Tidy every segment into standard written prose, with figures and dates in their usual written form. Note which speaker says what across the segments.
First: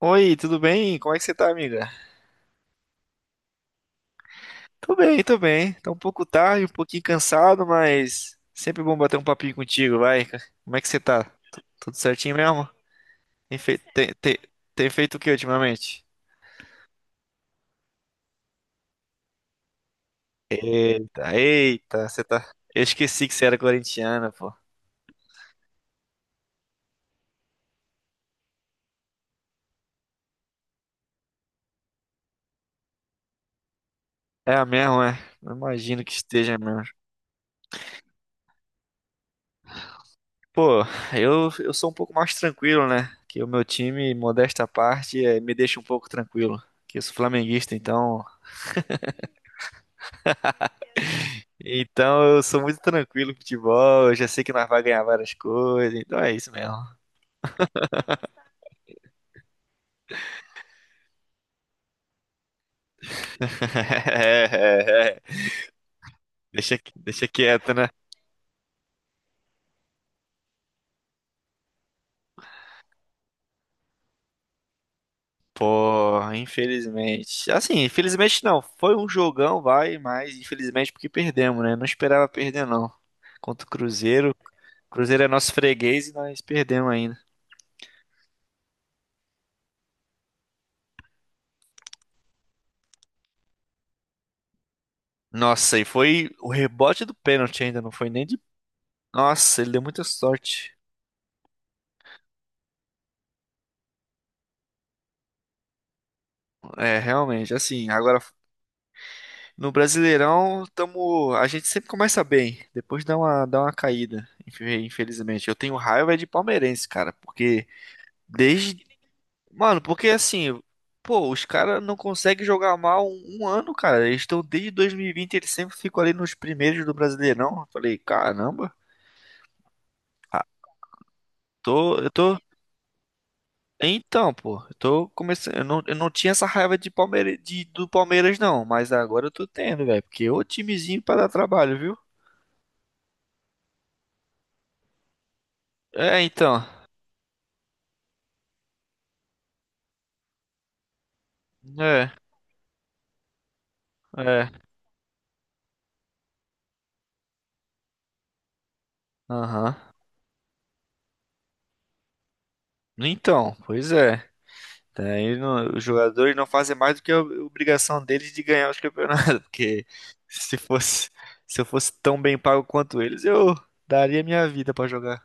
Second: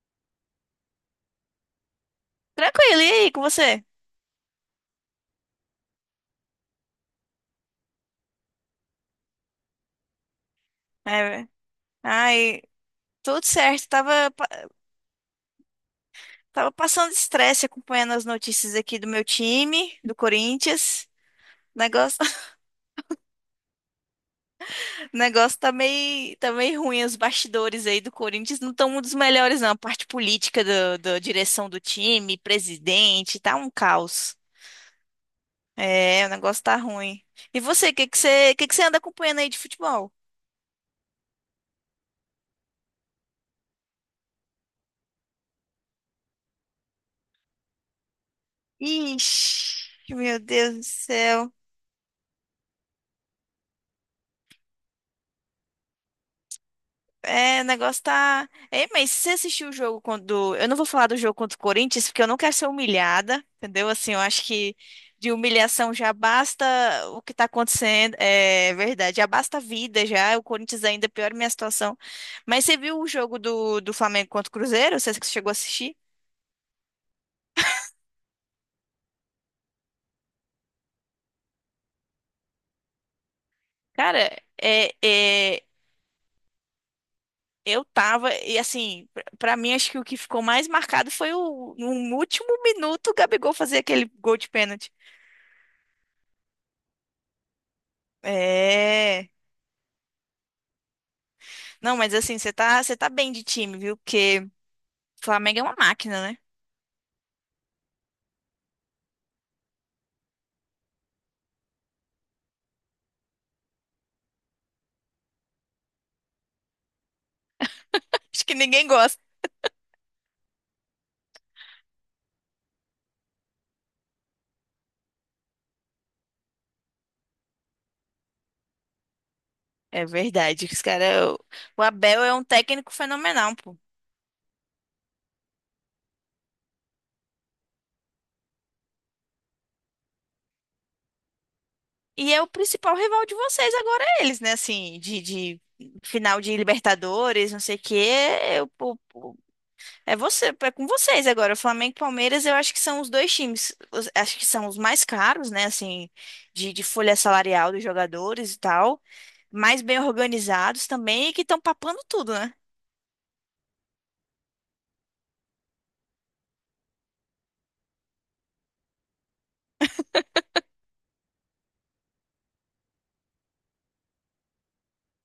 Speaker 1: Oi, tudo bem? Como é que você tá, amiga?
Speaker 2: Tranquilo, e aí, com você?
Speaker 1: Tô bem, tô bem. Tá um pouco tarde, um pouquinho cansado, mas sempre bom bater um papinho contigo, vai. Como é que você tá?
Speaker 2: É,
Speaker 1: Tudo certinho
Speaker 2: ai,
Speaker 1: mesmo?
Speaker 2: tudo
Speaker 1: Tem feito,
Speaker 2: certo.
Speaker 1: tem,
Speaker 2: Tava,
Speaker 1: tem-
Speaker 2: pa-
Speaker 1: Tem feito o que ultimamente?
Speaker 2: tava passando estresse acompanhando as notícias aqui do meu time, do Corinthians.
Speaker 1: Eita, eita,
Speaker 2: Negócio,
Speaker 1: você tá. Eu esqueci que você era corintiana, pô.
Speaker 2: negócio tá meio ruim. Os bastidores aí do Corinthians não estão um dos melhores, não. A parte política da direção do time, presidente, tá um caos.
Speaker 1: É mesmo, é. Eu imagino que
Speaker 2: É, o
Speaker 1: esteja
Speaker 2: negócio tá
Speaker 1: mesmo.
Speaker 2: ruim. E você, o que que você anda acompanhando aí de futebol?
Speaker 1: Pô, eu sou um pouco mais tranquilo, né? Que o meu time, modesta à parte, me deixa um pouco tranquilo. Que eu sou flamenguista, então.
Speaker 2: Ixi, meu Deus do céu.
Speaker 1: Então eu sou muito tranquilo com futebol, eu já sei que nós vamos ganhar várias coisas, então é isso mesmo.
Speaker 2: É, o negócio tá. Ei, mas se você assistiu o jogo quando. Eu não vou falar do jogo contra o Corinthians, porque eu não quero ser humilhada, entendeu? Assim, eu
Speaker 1: É,
Speaker 2: acho que
Speaker 1: é,
Speaker 2: de
Speaker 1: é.
Speaker 2: humilhação já basta
Speaker 1: Deixa,
Speaker 2: o
Speaker 1: deixa
Speaker 2: que tá
Speaker 1: quieto, né?
Speaker 2: acontecendo. É verdade, já basta a vida já. O Corinthians é ainda piora a minha situação. Mas você viu o jogo do Flamengo contra o Cruzeiro? Você que chegou a assistir?
Speaker 1: Pô, infelizmente. Assim, infelizmente não. Foi um jogão, vai, mas infelizmente porque perdemos, né? Não esperava perder, não. Contra o Cruzeiro.
Speaker 2: Cara,
Speaker 1: O
Speaker 2: é,
Speaker 1: Cruzeiro é nosso
Speaker 2: é,
Speaker 1: freguês e nós perdemos ainda.
Speaker 2: eu tava. E assim, pra mim, acho que o que ficou mais marcado foi o, no último minuto, o Gabigol fazer aquele gol de pênalti.
Speaker 1: Nossa, e foi o rebote do pênalti ainda, não foi nem de.
Speaker 2: É.
Speaker 1: Nossa, ele deu muita sorte.
Speaker 2: Não, mas assim, você tá bem de time, viu? Porque Flamengo é uma máquina, né?
Speaker 1: É, realmente, assim, agora. No Brasileirão, tamo, a gente sempre começa bem, depois dá uma caída, infelizmente. Eu tenho raiva de palmeirense, cara, porque
Speaker 2: Acho que
Speaker 1: desde.
Speaker 2: ninguém gosta.
Speaker 1: Mano, porque assim, pô, os caras não conseguem jogar mal um ano, cara. Eles estão desde 2020, eles sempre ficam ali nos primeiros do Brasileirão. Eu falei, caramba,
Speaker 2: É
Speaker 1: ah,
Speaker 2: verdade, que os cara, o
Speaker 1: tô, eu
Speaker 2: Abel é
Speaker 1: tô.
Speaker 2: um técnico fenomenal, pô.
Speaker 1: Então, pô, eu tô começando. Eu não tinha essa raiva de Palmeira, de, do Palmeiras, não, mas agora eu tô tendo, velho, porque é o timezinho pra dar trabalho, viu?
Speaker 2: E é o principal rival de vocês agora, é eles, né? Assim, de
Speaker 1: É,
Speaker 2: final de
Speaker 1: então.
Speaker 2: Libertadores, não sei o quê. É, é você, é com vocês agora. Flamengo e
Speaker 1: É.
Speaker 2: Palmeiras, eu acho que são os dois times, acho que
Speaker 1: É,
Speaker 2: são os mais caros, né? Assim, de folha salarial dos jogadores e tal,
Speaker 1: aham.
Speaker 2: mais bem organizados também e que estão papando tudo, né?
Speaker 1: Então, pois é. Daí não- Os jogadores não fazem mais do que a obrigação deles de ganhar os campeonatos, porque se fosse, se eu fosse tão bem pago quanto eles, eu daria minha vida pra jogar.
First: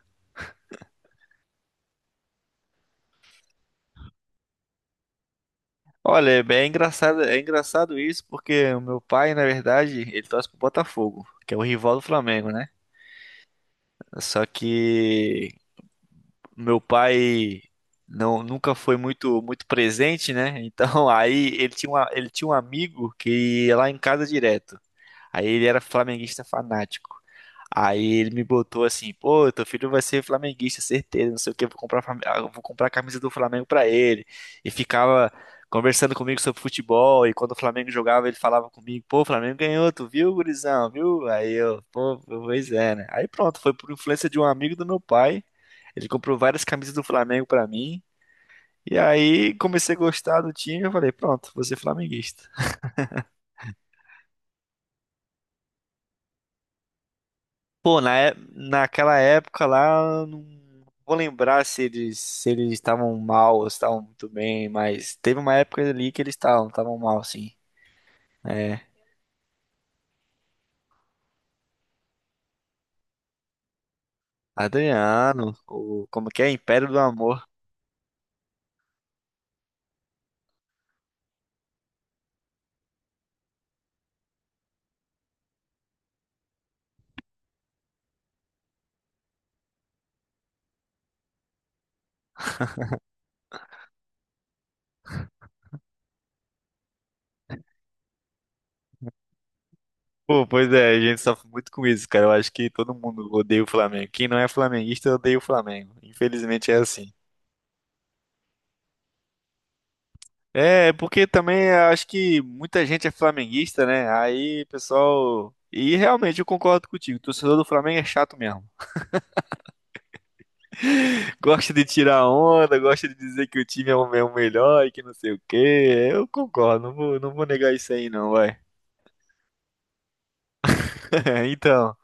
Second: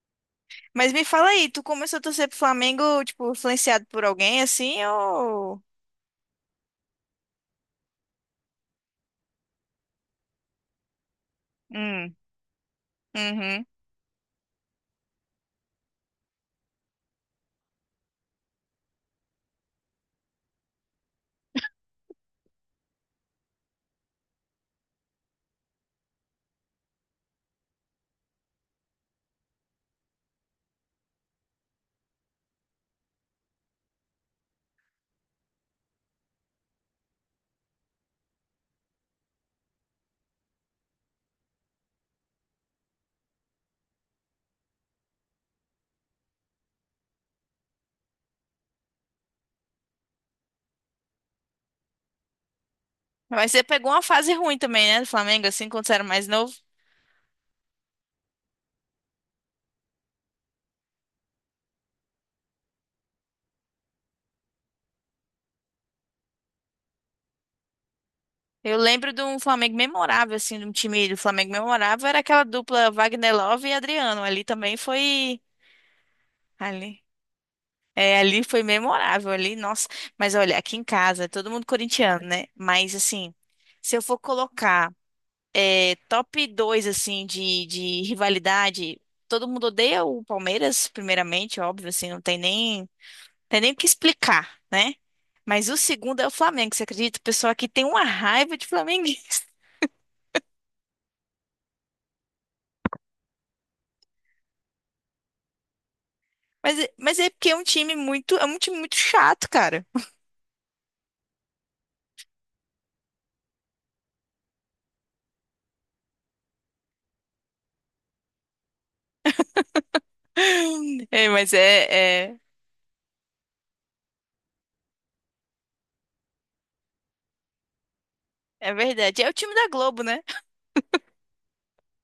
Speaker 2: Mas me fala aí, tu começou a torcer pro Flamengo, tipo, influenciado por alguém assim, ou.
Speaker 1: Olha, é bem engraçado, é engraçado isso, porque o meu pai, na verdade, ele torce pro Botafogo, que é o rival do
Speaker 2: Hum,
Speaker 1: Flamengo, né?
Speaker 2: uhum.
Speaker 1: Só que meu pai não nunca foi muito presente, né? Então aí ele tinha uma, ele tinha um amigo que ia lá em casa direto. Aí ele era flamenguista fanático. Aí ele me botou assim, pô, teu filho vai ser flamenguista, certeza, não sei o que, vou comprar, ah, eu vou comprar a camisa do Flamengo pra ele. E ficava conversando comigo sobre futebol, e quando o Flamengo jogava, ele falava comigo, pô, o Flamengo ganhou, tu viu, gurizão, viu? Aí eu, pô, pois é, né? Aí pronto, foi por influência de um amigo do meu pai, ele comprou várias camisas do Flamengo pra mim, e aí comecei a gostar do time, eu falei, pronto, vou ser flamenguista.
Speaker 2: Mas você pegou uma fase ruim também, né, do Flamengo, assim, quando você era mais novo.
Speaker 1: Pô, naquela época lá, eu não vou lembrar se eles estavam mal ou se estavam muito bem, mas teve uma época ali que eles estavam mal, sim.
Speaker 2: Eu
Speaker 1: É,
Speaker 2: lembro de um Flamengo memorável, assim, de um time do Flamengo memorável, era aquela dupla Wagner Love e Adriano. Ali também foi.
Speaker 1: Adriano, o, como que é? Império do
Speaker 2: Ali.
Speaker 1: Amor.
Speaker 2: É, ali foi memorável, ali, nossa. Mas olha, aqui em casa, é todo mundo corintiano, né? Mas assim, se eu for colocar. É, top 2 assim, de rivalidade. Todo mundo odeia o Palmeiras, primeiramente, óbvio, assim, não tem nem o que explicar, né? Mas o segundo é o Flamengo, você acredita? O pessoal aqui tem uma raiva de flamenguista.
Speaker 1: Pô, pois é, a gente sofre muito com isso, cara. Eu acho que todo mundo odeia o Flamengo. Quem não é flamenguista odeia o Flamengo. Infelizmente é
Speaker 2: Mas,
Speaker 1: assim.
Speaker 2: mas é porque é um time muito chato, cara.
Speaker 1: É, é porque também eu acho que muita gente é flamenguista, né? Aí, pessoal. E realmente eu concordo contigo. O torcedor do Flamengo é chato mesmo.
Speaker 2: É, mas
Speaker 1: Gosta de tirar onda, gosta de dizer que o time é o melhor e que não sei o quê. Eu concordo, não vou negar isso aí não, vai.
Speaker 2: é verdade. É o time da Globo, né?
Speaker 1: Então,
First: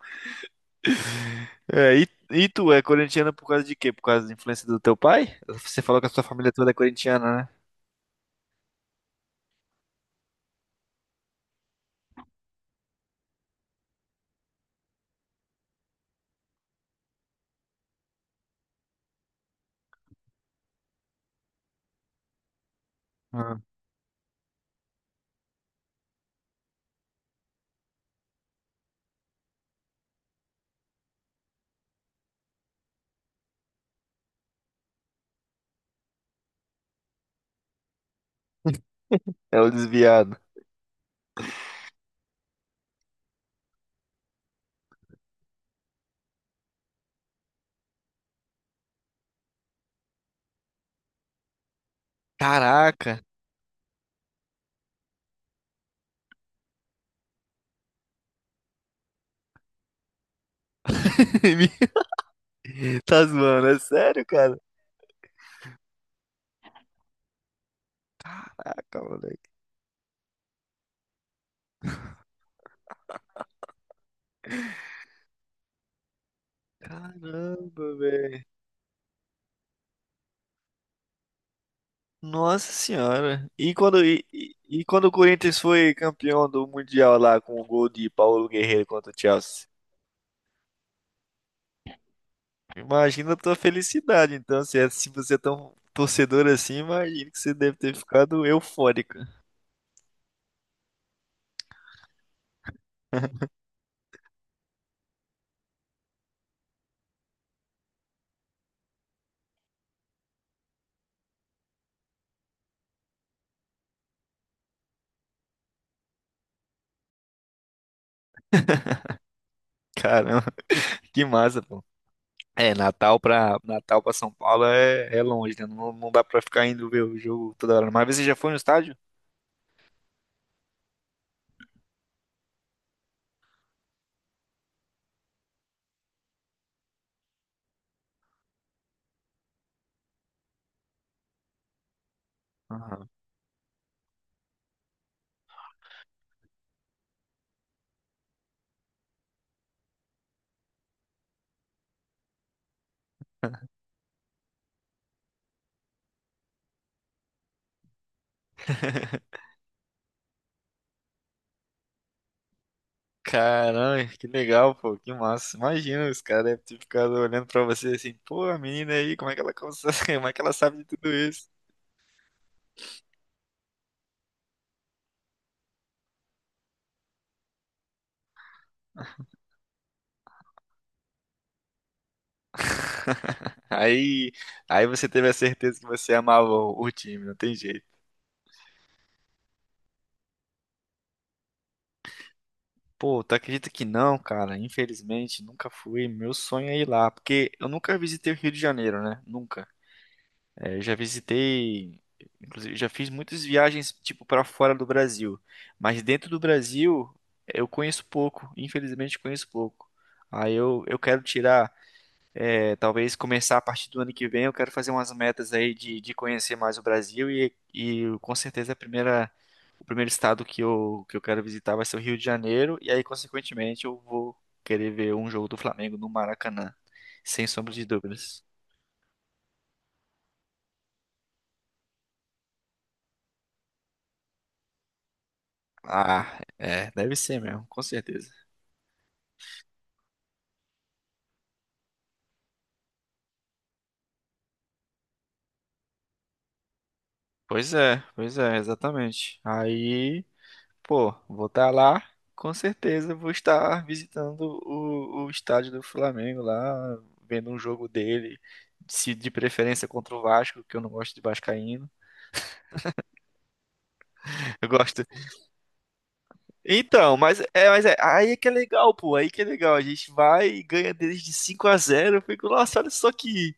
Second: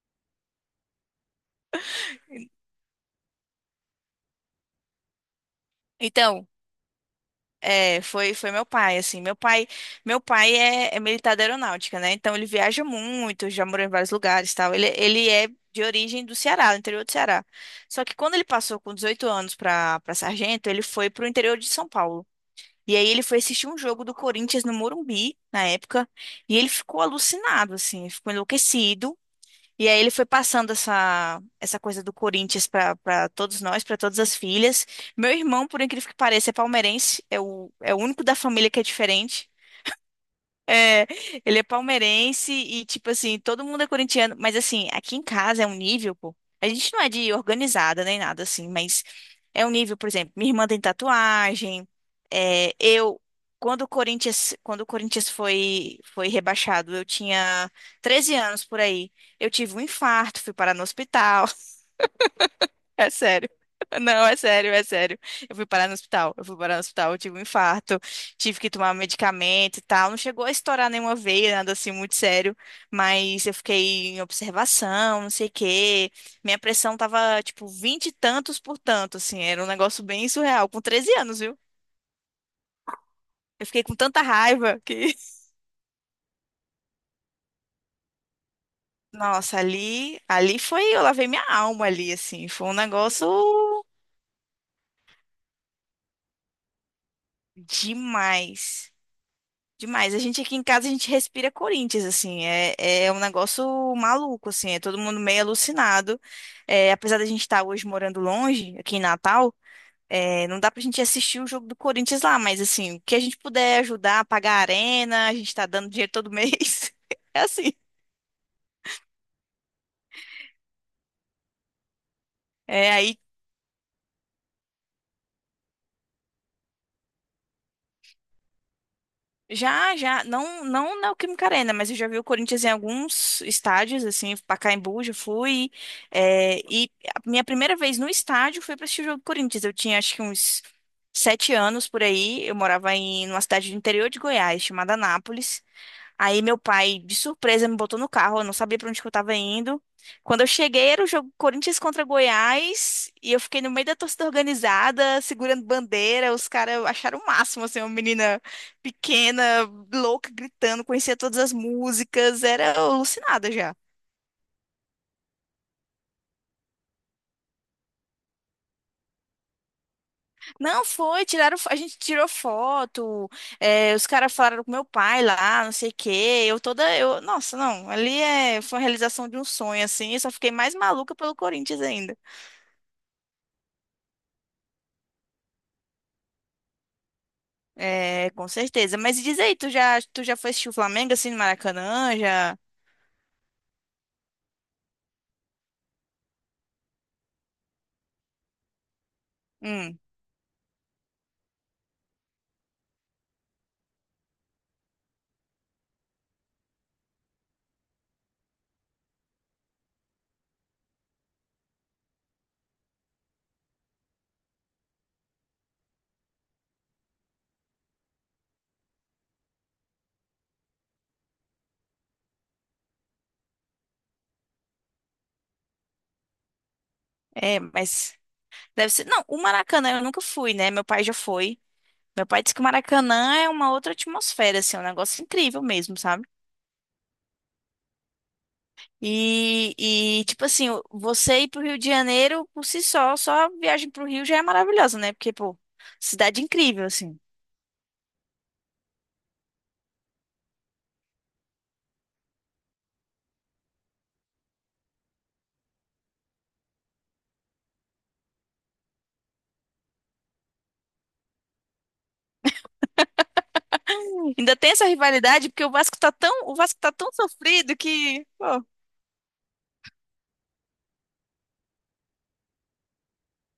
Speaker 1: é, e tu é corintiana por causa de quê? Por causa da influência do teu pai? Você falou que a sua
Speaker 2: Então,
Speaker 1: família toda é corintiana, né?
Speaker 2: É, foi meu pai, assim, meu pai é militar da aeronáutica, né, então ele viaja muito, já morou em vários lugares, e tal, ele é de origem do Ceará, do interior do Ceará, só que quando ele passou com 18 anos para sargento, ele foi pro interior de São Paulo, e aí ele foi
Speaker 1: Ah,
Speaker 2: assistir um jogo do Corinthians no Morumbi, na época, e ele ficou alucinado, assim, ficou enlouquecido, e aí ele foi passando essa coisa do Corinthians para todos nós, para todas as filhas. Meu irmão, por incrível que pareça, é palmeirense, é o único da família que é diferente.
Speaker 1: é o desviado.
Speaker 2: É, ele é palmeirense e, tipo assim, todo mundo é corintiano, mas assim, aqui em casa é um nível, pô. A gente não é de organizada nem nada assim, mas é um nível, por exemplo, minha irmã tem tatuagem. É,
Speaker 1: Caraca!
Speaker 2: eu, quando o Corinthians foi rebaixado, eu tinha 13 anos por aí. Eu tive um infarto, fui parar no hospital. É
Speaker 1: Tá
Speaker 2: sério.
Speaker 1: zoando, é sério,
Speaker 2: Não, é
Speaker 1: cara?
Speaker 2: sério, é sério. Eu fui parar no hospital. Eu fui parar no hospital, eu tive um infarto, tive que
Speaker 1: Ah,
Speaker 2: tomar
Speaker 1: calma, moleque.
Speaker 2: medicamento e tal. Não chegou a estourar nenhuma veia, nada assim muito sério, mas eu fiquei em observação, não sei o quê. Minha pressão tava tipo
Speaker 1: Caramba,
Speaker 2: vinte e
Speaker 1: velho.
Speaker 2: tantos por tanto, assim, era um negócio bem surreal, com 13 anos, viu?
Speaker 1: Nossa senhora.
Speaker 2: Eu
Speaker 1: E
Speaker 2: fiquei com
Speaker 1: quando,
Speaker 2: tanta
Speaker 1: e, e-
Speaker 2: raiva
Speaker 1: e quando o
Speaker 2: que,
Speaker 1: Corinthians foi campeão do Mundial lá com o gol de Paulo Guerreiro contra o
Speaker 2: nossa,
Speaker 1: Chelsea?
Speaker 2: ali foi, eu lavei minha alma ali, assim, foi um negócio
Speaker 1: Imagina a tua felicidade, então, se você é tão torcedor assim, imagina que você deve ter ficado
Speaker 2: demais.
Speaker 1: eufórico.
Speaker 2: Demais. A gente aqui em casa, a gente respira Corinthians, assim. É, é um negócio maluco, assim. É todo mundo meio alucinado. É, apesar da gente estar hoje morando longe, aqui em Natal, é, não dá pra gente assistir o jogo do Corinthians lá, mas, assim, o que a gente puder ajudar, pagar a arena, a gente tá dando dinheiro todo mês. É assim.
Speaker 1: Caramba, que massa, pô. É,
Speaker 2: É, aí
Speaker 1: Natal pra São Paulo é, é longe, né? Não, não dá pra ficar indo ver o jogo toda hora. Mas você já foi no estádio?
Speaker 2: Já, já, não, não na Neoquímica Arena, mas eu já vi o Corinthians em alguns estádios, assim, Pacaembu, já fui, é, e a minha primeira vez no estádio foi para assistir o jogo do Corinthians, eu tinha acho que uns 7 anos por aí, eu morava
Speaker 1: Aham.
Speaker 2: numa cidade do interior de Goiás, chamada Anápolis, Aí meu pai, de surpresa, me botou no carro, eu não sabia pra onde que eu tava indo. Quando eu cheguei, era o jogo Corinthians contra Goiás, e eu fiquei no meio da torcida organizada, segurando bandeira, os caras acharam o máximo, assim, uma menina pequena, louca, gritando, conhecia todas as músicas, era alucinada já.
Speaker 1: Caramba, que legal, pô, que massa. Imagina, os caras devem ter ficado olhando pra você assim, pô, a menina aí, como é que ela consegue, como é que ela sabe
Speaker 2: Não
Speaker 1: de tudo
Speaker 2: foi,
Speaker 1: isso?
Speaker 2: tiraram, a gente tirou foto, é, os caras falaram com meu pai lá, não sei o quê, eu toda, eu, nossa, não, ali é, foi a realização de um sonho, assim, eu só fiquei mais maluca pelo Corinthians ainda.
Speaker 1: Aí, aí você teve a certeza que você amava o time, não tem jeito.
Speaker 2: É, com certeza. Mas diz aí, tu já foi assistir o Flamengo assim no Maracanã? Já.
Speaker 1: Pô, tu acredita que não, cara? Infelizmente, nunca fui. Meu sonho é ir lá, porque eu nunca visitei o Rio de Janeiro, né? Nunca.
Speaker 2: Hum,
Speaker 1: É, eu já visitei, inclusive, já fiz muitas viagens tipo para fora do Brasil, mas dentro do Brasil eu conheço pouco, infelizmente conheço pouco. Aí eu quero tirar, é, talvez começar a partir do ano que vem, eu quero fazer umas metas aí de conhecer mais o Brasil e com certeza a primeira, o primeiro estado que eu quero visitar vai ser o Rio de Janeiro e aí consequentemente eu vou querer ver um jogo do Flamengo no Maracanã, sem
Speaker 2: é,
Speaker 1: sombra de
Speaker 2: mas
Speaker 1: dúvidas.
Speaker 2: deve ser. Não, o Maracanã eu nunca fui, né? Meu pai já foi. Meu pai disse que o Maracanã é uma outra atmosfera, assim, é um negócio incrível mesmo, sabe?
Speaker 1: Ah, é, deve ser mesmo, com certeza.
Speaker 2: E tipo assim, você ir pro Rio de Janeiro por si só, só a viagem pro Rio já é maravilhosa, né? Porque, pô, cidade incrível, assim.
Speaker 1: Pois é, exatamente. Aí, pô, vou estar lá, com certeza vou estar visitando o estádio do Flamengo lá, vendo um jogo dele, se de preferência contra o Vasco, que eu não gosto de vascaíno.
Speaker 2: Ainda
Speaker 1: Eu
Speaker 2: tem essa
Speaker 1: gosto.
Speaker 2: rivalidade, porque o Vasco tá tão
Speaker 1: Então,
Speaker 2: sofrido
Speaker 1: mas é,
Speaker 2: que.
Speaker 1: aí é que é
Speaker 2: Pô,
Speaker 1: legal, pô, aí que é legal. A gente vai e ganha deles de 5 a zero. Eu fico, nossa, olha só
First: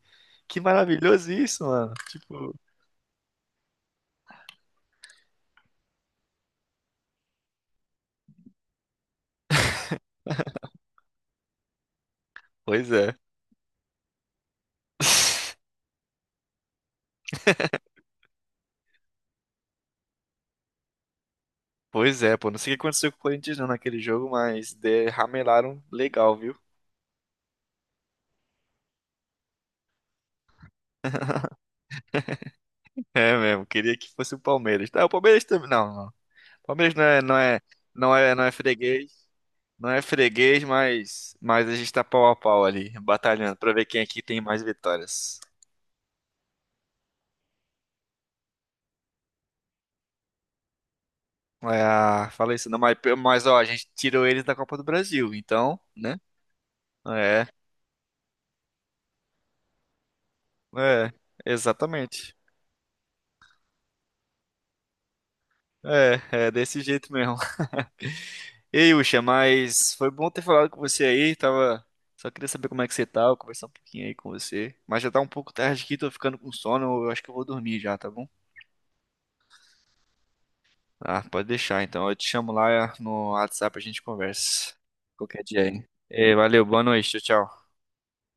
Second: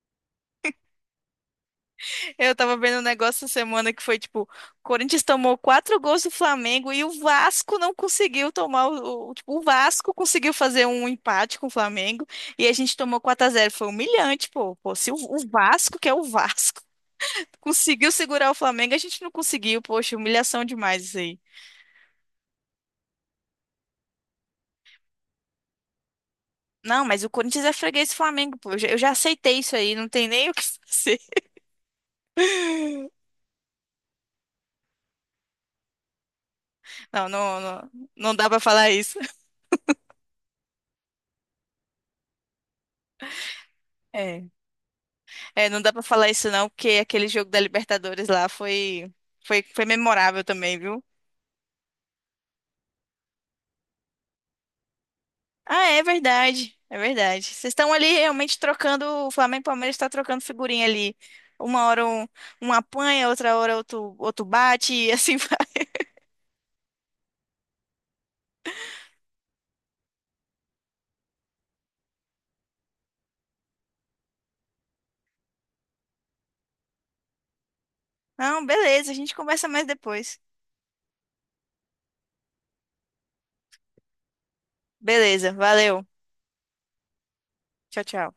Speaker 1: que maravilhoso isso, mano. Tipo,
Speaker 2: Eu tava vendo um negócio essa semana que foi tipo, o Corinthians tomou quatro gols do Flamengo e o Vasco não conseguiu tomar tipo, o Vasco conseguiu fazer um empate com o Flamengo e a
Speaker 1: pois
Speaker 2: gente
Speaker 1: é.
Speaker 2: tomou 4-0 Foi humilhante, pô. Pô, se o Vasco, que é o Vasco, conseguiu segurar o Flamengo, a gente não conseguiu. Poxa, humilhação demais isso aí.
Speaker 1: Pois é, pô. Não sei o que aconteceu com o Corinthians não naquele jogo, mas derramelaram legal, viu?
Speaker 2: Não, mas o Corinthians é freguês do Flamengo, pô. Eu já aceitei isso aí, não tem nem o que fazer.
Speaker 1: É mesmo. Queria que fosse o Palmeiras. Tá, o Palmeiras também. Não, não. O Palmeiras não é,
Speaker 2: Não,
Speaker 1: não
Speaker 2: não,
Speaker 1: é,
Speaker 2: não,
Speaker 1: não é,
Speaker 2: não
Speaker 1: não
Speaker 2: dá
Speaker 1: é
Speaker 2: pra falar isso.
Speaker 1: freguês. Não é freguês, mas a gente tá pau a pau ali, batalhando pra ver quem aqui tem
Speaker 2: É.
Speaker 1: mais vitórias.
Speaker 2: É, não dá pra falar isso não, porque aquele jogo da Libertadores lá foi, memorável também, viu?
Speaker 1: É, ah, falei isso não, mas ó, a gente tirou eles da Copa do Brasil, então,
Speaker 2: Ah, é
Speaker 1: né?
Speaker 2: verdade, é verdade.
Speaker 1: É,
Speaker 2: Vocês estão ali realmente trocando, o Flamengo e Palmeiras estão trocando figurinha
Speaker 1: é,
Speaker 2: ali. Uma hora um,
Speaker 1: exatamente.
Speaker 2: um apanha, outra hora outro, outro bate e assim vai.
Speaker 1: É, é desse jeito mesmo. Ei, Ucha, mas foi bom ter falado com você aí, tava... Só queria saber como é que você tá, conversar um pouquinho aí com você. Mas já tá um pouco tarde aqui, tô ficando com sono, eu acho que eu vou dormir já, tá bom?
Speaker 2: Não, beleza, a gente conversa mais depois.
Speaker 1: Ah, pode deixar então, eu te chamo lá no WhatsApp, a gente conversa. Qualquer
Speaker 2: Beleza,
Speaker 1: dia aí.
Speaker 2: valeu.
Speaker 1: Ei, valeu, boa noite, tchau, tchau.
Speaker 2: Tchau, tchau.